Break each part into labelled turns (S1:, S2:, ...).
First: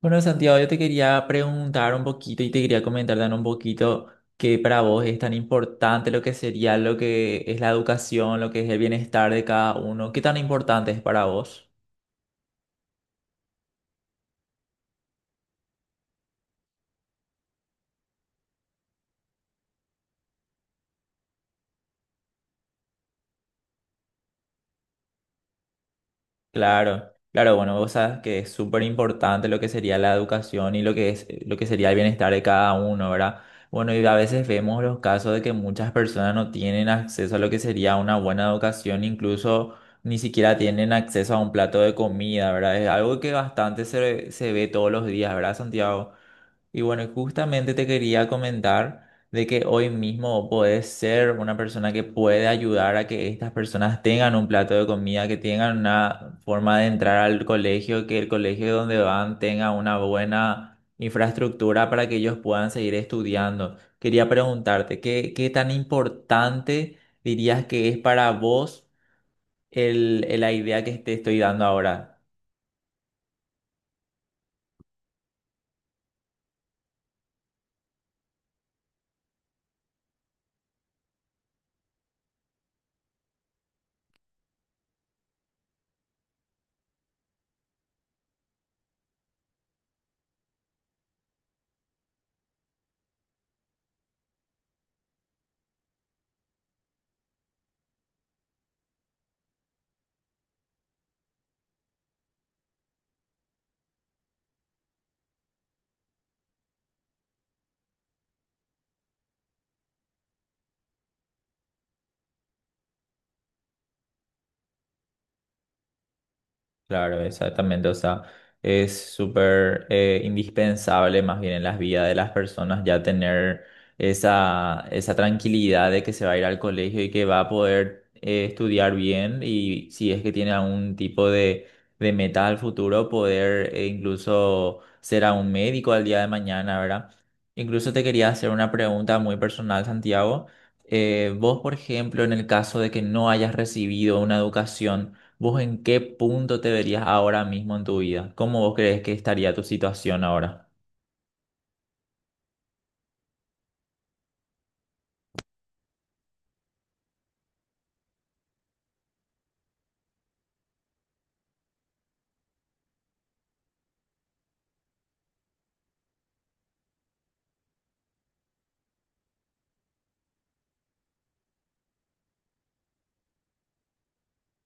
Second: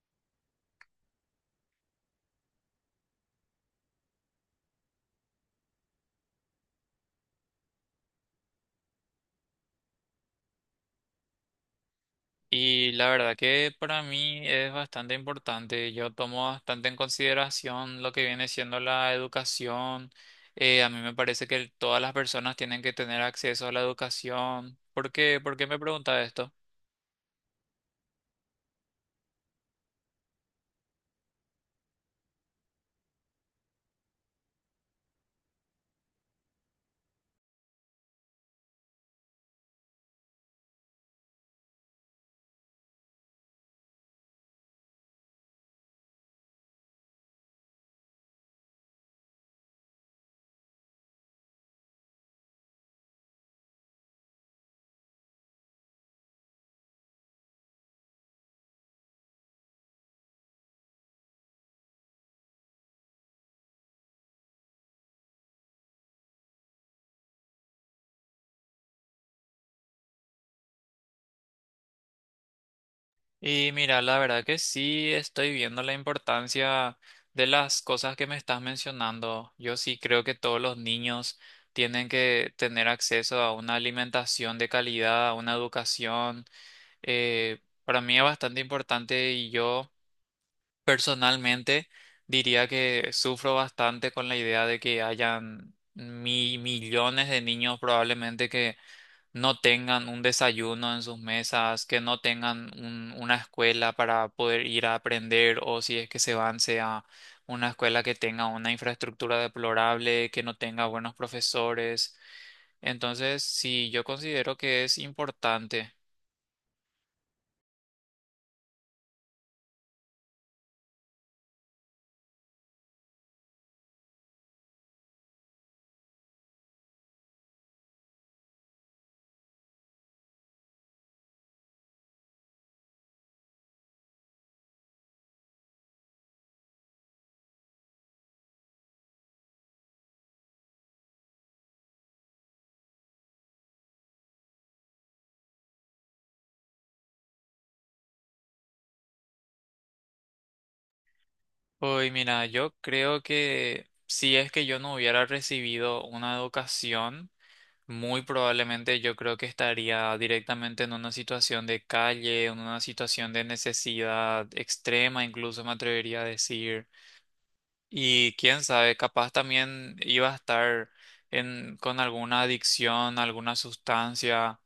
S1: Bueno, Santiago, yo te quería preguntar un poquito y te quería comentar también un poquito que para vos es tan importante lo que sería lo que es la educación, lo que es el bienestar de cada uno. ¿Qué tan importante es para vos?
S2: Y la verdad que para mí es bastante importante. Yo tomo bastante en consideración lo que viene siendo la educación. A mí me parece que todas las personas tienen que tener acceso a la educación. ¿Por qué? ¿Por qué me pregunta esto?
S1: Claro, claro, bueno, vos sabes que es súper importante lo que sería la educación y lo que es, lo que sería el bienestar de cada uno, ¿verdad? Bueno, y a veces vemos los casos de que muchas personas no tienen acceso a lo que sería una buena educación, incluso ni siquiera tienen acceso a un plato de comida, ¿verdad? Es algo que bastante se ve todos los días, ¿verdad, Santiago? Y bueno, y justamente te quería comentar de que hoy mismo podés ser una persona que puede ayudar a que estas personas tengan un plato de comida, que tengan una forma de entrar al colegio, que el colegio donde van tenga una buena infraestructura para que ellos puedan seguir estudiando. Quería preguntarte, ¿qué tan importante dirías que es para vos la idea que te estoy dando ahora?
S2: Y mira, la verdad que sí estoy viendo la importancia de las cosas que me estás mencionando. Yo sí creo que todos los niños tienen que tener acceso a una alimentación de calidad, a una educación. Para mí es bastante importante y yo personalmente diría que sufro bastante con la idea de que hayan millones de niños probablemente que no tengan un desayuno en sus mesas, que no tengan una escuela para poder ir a aprender, o si es que se van sea una escuela que tenga una infraestructura deplorable, que no tenga buenos profesores. Entonces sí, yo considero que es importante.
S1: Claro, exactamente. O sea, es súper indispensable más bien en las vidas de las personas ya tener esa tranquilidad de que se va a ir al colegio y que va a poder estudiar bien, y si es que tiene algún tipo de meta al futuro, poder incluso ser a un médico al día de mañana, ¿verdad? Incluso te quería hacer una pregunta muy personal, Santiago. Vos, por ejemplo, en el caso de que no hayas recibido una educación, ¿vos en qué punto te verías ahora mismo en tu vida? ¿Cómo vos crees que estaría tu situación ahora?
S2: Uy, mira, yo creo que si es que yo no hubiera recibido una educación, muy probablemente yo creo que estaría directamente en una situación de calle, en una situación de necesidad extrema, incluso me atrevería a decir. Y quién sabe, capaz también iba a estar en, con alguna adicción, alguna sustancia.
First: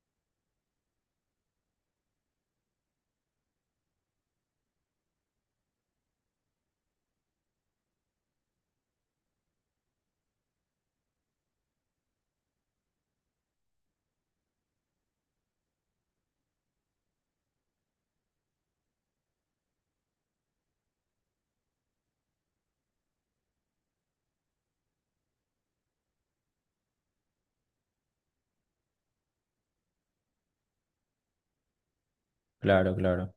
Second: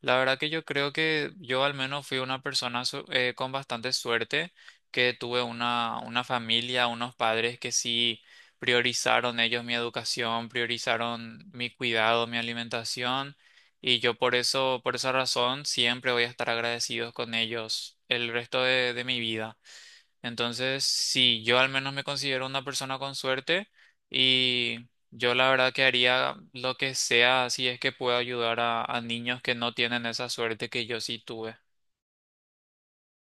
S2: La verdad que yo creo que yo al menos fui una persona con bastante suerte, que tuve una familia, unos padres que sí priorizaron ellos mi educación, priorizaron mi cuidado, mi alimentación. Y yo por eso, por esa razón, siempre voy a estar agradecidos con ellos el resto de mi vida. Entonces sí, yo al menos me considero una persona con suerte, y yo la verdad que haría lo que sea si es que puedo ayudar a niños que no tienen esa suerte que yo sí tuve.
S1: Claro, claro.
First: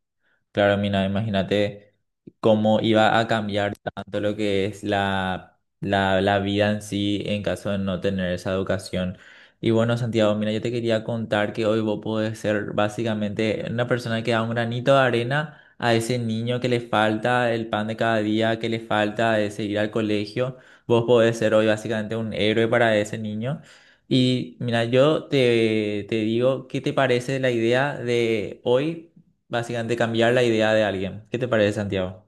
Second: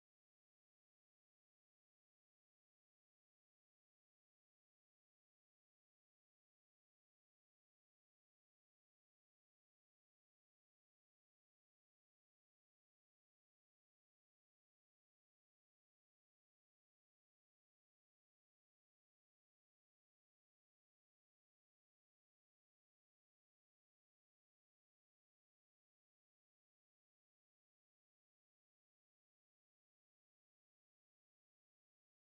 S1: Claro, mina, imagínate cómo iba a cambiar tanto lo que es la vida en sí en caso de no tener esa educación. Y bueno, Santiago, mira, yo te quería contar que hoy vos podés ser básicamente una persona que da un granito de arena a ese niño que le falta el pan de cada día, que le falta de seguir al colegio. Vos podés ser hoy básicamente un héroe para ese niño. Y mira, yo te digo, ¿qué te parece la idea de hoy? Básicamente cambiar la idea de alguien. ¿Qué te parece, Santiago?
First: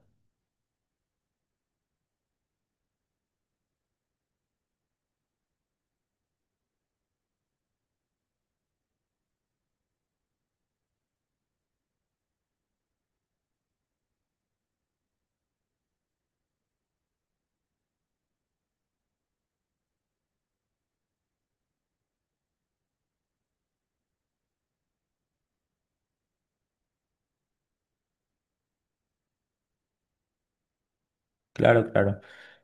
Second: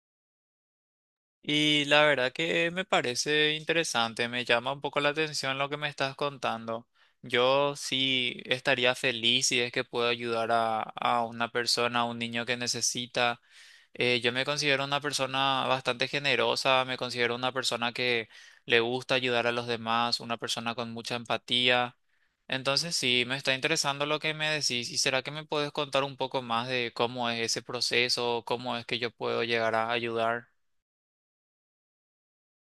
S2: Y la verdad que me parece interesante, me llama un poco la atención lo que me estás contando. Yo sí estaría feliz si es que puedo ayudar a una persona, a un niño que necesita. Yo me considero una persona bastante generosa, me considero una persona que le gusta ayudar a los demás, una persona con mucha empatía. Entonces sí, me está interesando lo que me decís. ¿Y será que me puedes contar un poco más de cómo es ese proceso, cómo es que yo puedo llegar a ayudar?
S1: Claro, claro.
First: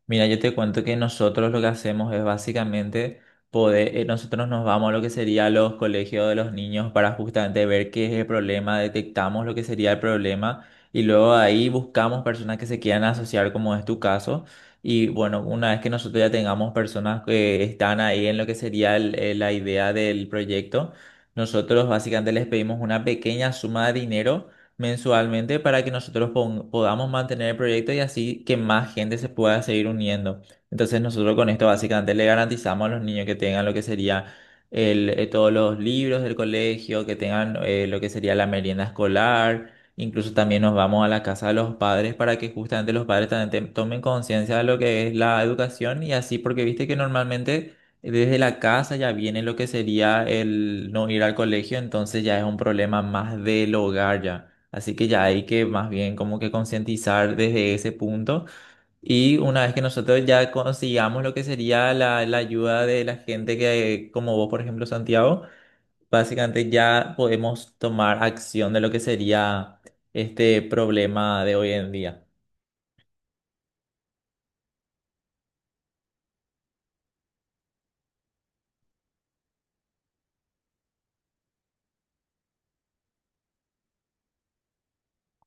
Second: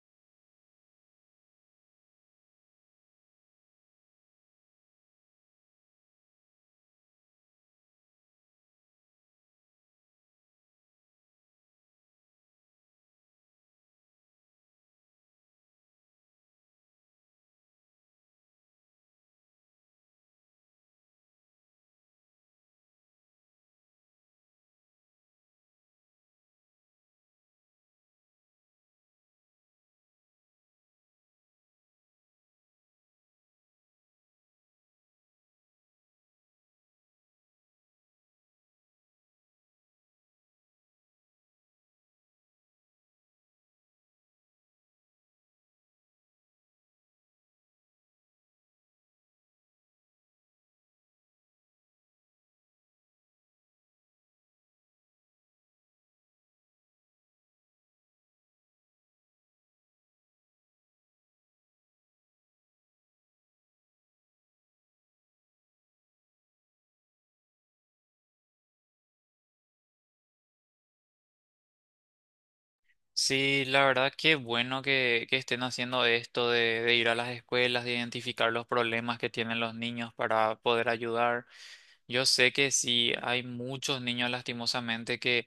S1: Mira, yo te cuento que nosotros lo que hacemos es básicamente poder, nosotros nos vamos a lo que sería los colegios de los niños para justamente ver qué es el problema, detectamos lo que sería el problema y luego ahí buscamos personas que se quieran asociar, como es tu caso. Y bueno, una vez que nosotros ya tengamos personas que están ahí en lo que sería la idea del proyecto, nosotros básicamente les pedimos una pequeña suma de dinero mensualmente para que nosotros podamos mantener el proyecto y así que más gente se pueda seguir uniendo. Entonces nosotros con esto básicamente le garantizamos a los niños que tengan lo que sería todos los libros del colegio, que tengan lo que sería la merienda escolar. Incluso también nos vamos a la casa de los padres para que justamente los padres también tomen conciencia de lo que es la educación y así, porque viste que normalmente desde la casa ya viene lo que sería el no ir al colegio, entonces ya es un problema más del hogar ya. Así que ya hay que más bien como que concientizar desde ese punto. Y una vez que nosotros ya consigamos lo que sería la ayuda de la gente que, como vos, por ejemplo, Santiago, básicamente ya podemos tomar acción de lo que sería este problema de hoy en día.
S2: Sí, la verdad que bueno que estén haciendo esto de ir a las escuelas, de identificar los problemas que tienen los niños para poder ayudar. Yo sé que sí, hay muchos niños lastimosamente que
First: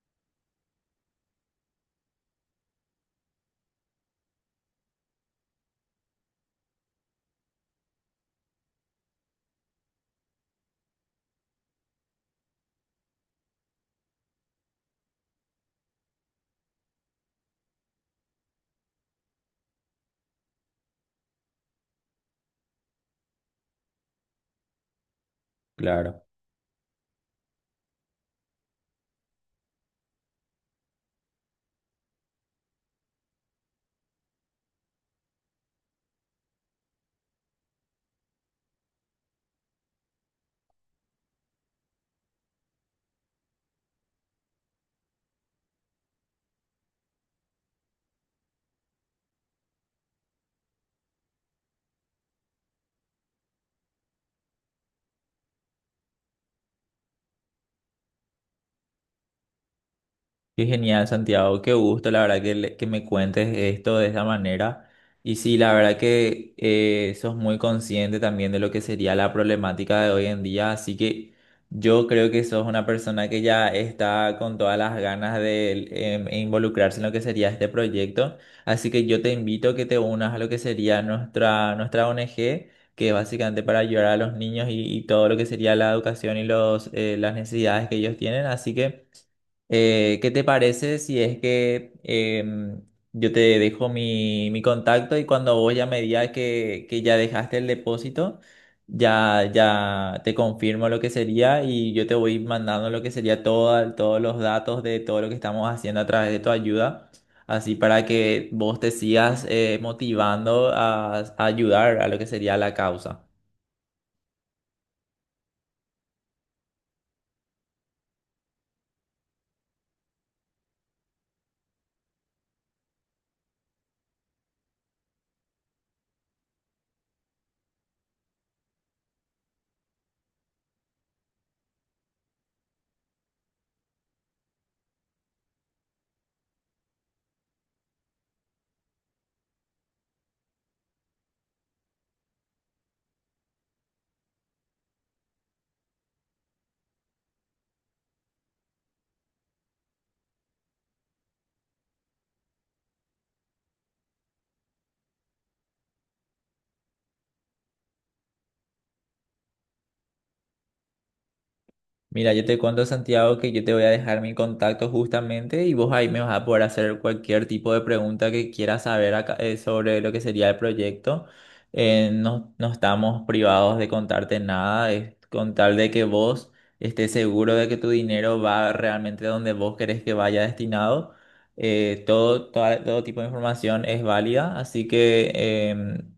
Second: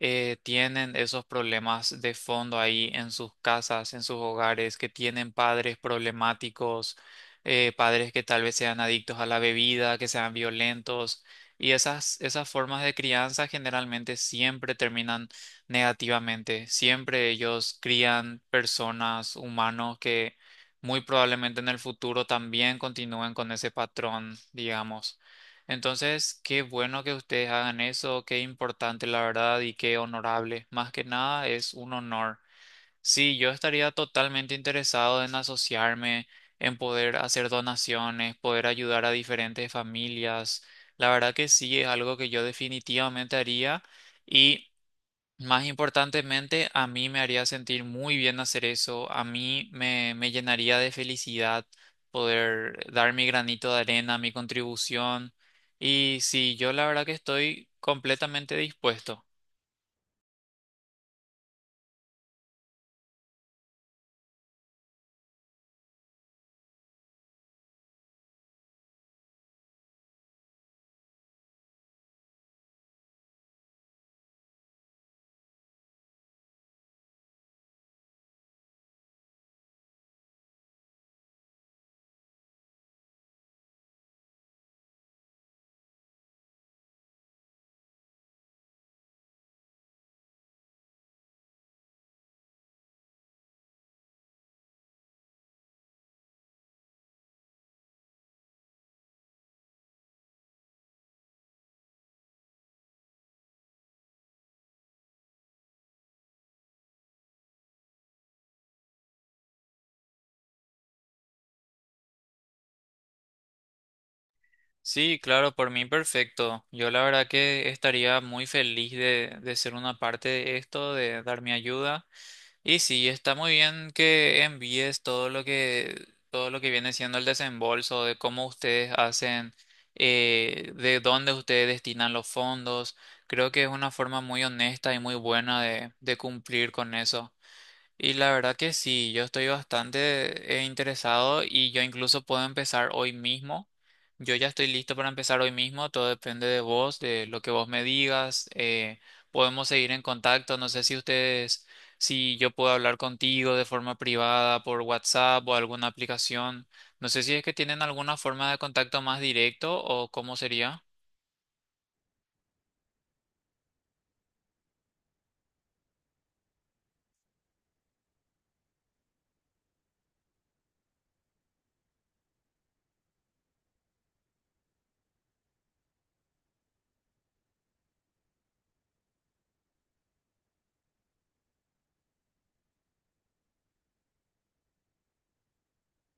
S2: tienen esos problemas de fondo ahí en sus casas, en sus hogares, que tienen padres problemáticos, padres que tal vez sean adictos a la bebida, que sean violentos, y esas, esas formas de crianza generalmente siempre terminan negativamente. Siempre ellos crían personas, humanos que muy probablemente en el futuro también continúen con ese patrón, digamos.
S1: Claro.
S2: Entonces, qué bueno que ustedes hagan eso, qué importante la verdad y qué honorable. Más que nada es un honor. Sí, yo estaría totalmente interesado en asociarme, en poder hacer donaciones, poder ayudar a diferentes familias. La verdad que sí, es algo que yo definitivamente haría, y más importantemente, a mí me haría sentir muy bien hacer eso, a mí me, me llenaría de felicidad poder dar mi granito de arena, mi contribución. Y sí, yo la verdad que estoy completamente dispuesto.
S1: Qué genial, Santiago. Qué gusto, la verdad, que me cuentes esto de esa manera. Y sí, la verdad que sos muy consciente también de lo que sería la problemática de hoy en día. Así que yo creo que sos una persona que ya está con todas las ganas de e involucrarse en lo que sería este proyecto. Así que yo te invito a que te unas a lo que sería nuestra ONG, que es básicamente para ayudar a los niños y todo lo que sería la educación y los, las necesidades que ellos tienen. Así que. ¿Qué te parece si es que yo te dejo mi contacto y cuando vos ya me digas que ya dejaste el depósito, ya te confirmo lo que sería y yo te voy mandando lo que sería todo, todos los datos de todo lo que estamos haciendo a través de tu ayuda, así para que vos te sigas motivando a ayudar a lo que sería la causa.
S2: Sí, claro, por mí perfecto. Yo la verdad que estaría muy feliz de ser una parte de esto, de dar mi ayuda. Y sí, está muy bien que envíes todo lo que viene siendo el desembolso, de cómo ustedes hacen, de dónde ustedes destinan los fondos. Creo que es una forma muy honesta y muy buena de cumplir con eso. Y la verdad que sí, yo estoy bastante interesado, y yo incluso puedo empezar hoy mismo. Yo ya estoy listo para empezar hoy mismo, todo depende de vos, de lo que vos me digas. Podemos seguir en contacto, no sé si ustedes, si yo puedo hablar contigo de forma privada por WhatsApp o alguna aplicación. No sé si es que tienen alguna forma de contacto más directo o cómo sería.
S1: Mira, yo te cuento, Santiago, que yo te voy a dejar mi contacto justamente y vos ahí me vas a poder hacer cualquier tipo de pregunta que quieras saber acá, sobre lo que sería el proyecto. No, no estamos privados de contarte nada, es con tal de que vos estés seguro de que tu dinero va realmente donde vos querés que vaya destinado. Todo tipo de información es válida, así que em,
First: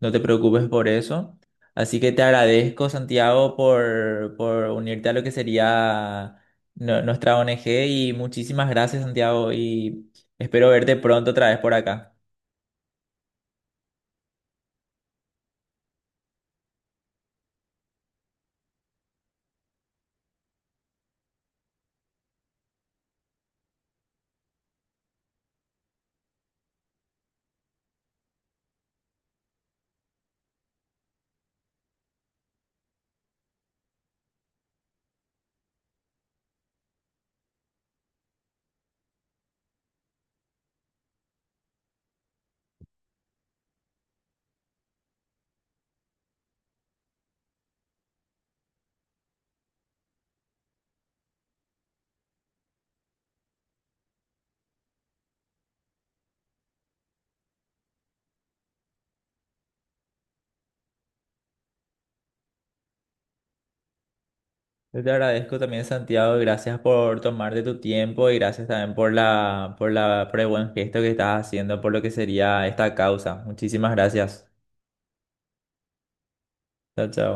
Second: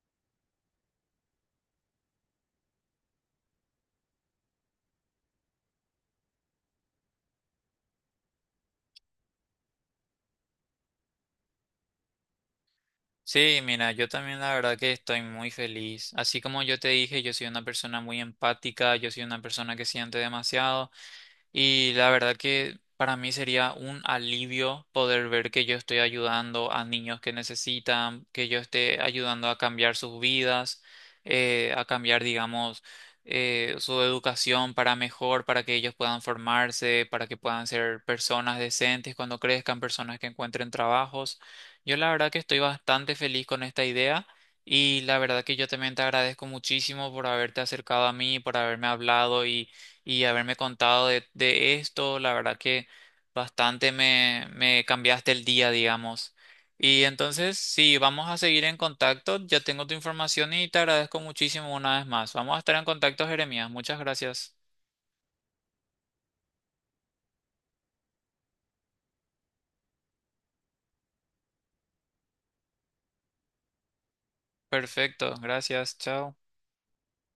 S1: no te preocupes por eso. Así que te agradezco, Santiago, por unirte a lo que sería nuestra ONG y muchísimas gracias, Santiago, y espero verte pronto otra vez por acá.
S2: Sí, mira, yo también la verdad que estoy muy feliz. Así como yo te dije, yo soy una persona muy empática, yo soy una persona que siente demasiado. Y la verdad que para mí sería un alivio poder ver que yo estoy ayudando a niños que necesitan, que yo esté ayudando a cambiar sus vidas, a cambiar, digamos, su educación para mejor, para que ellos puedan formarse, para que puedan ser personas decentes cuando crezcan, personas que encuentren trabajos. Yo la verdad que estoy bastante feliz con esta idea. Y la verdad que yo también te agradezco muchísimo por haberte acercado a mí, por haberme hablado y haberme contado de esto. La verdad que bastante me, me cambiaste el día, digamos. Y entonces sí, vamos a seguir en contacto. Ya tengo tu información y te agradezco muchísimo una vez más. Vamos a estar en contacto, Jeremías. Muchas gracias.
S1: Yo te agradezco también, Santiago, y gracias por tomarte tu tiempo y gracias también por la, por la, por el buen gesto que estás haciendo por lo que sería esta causa. Muchísimas gracias.
S2: Perfecto, gracias. Chao.
S1: Chao, chao.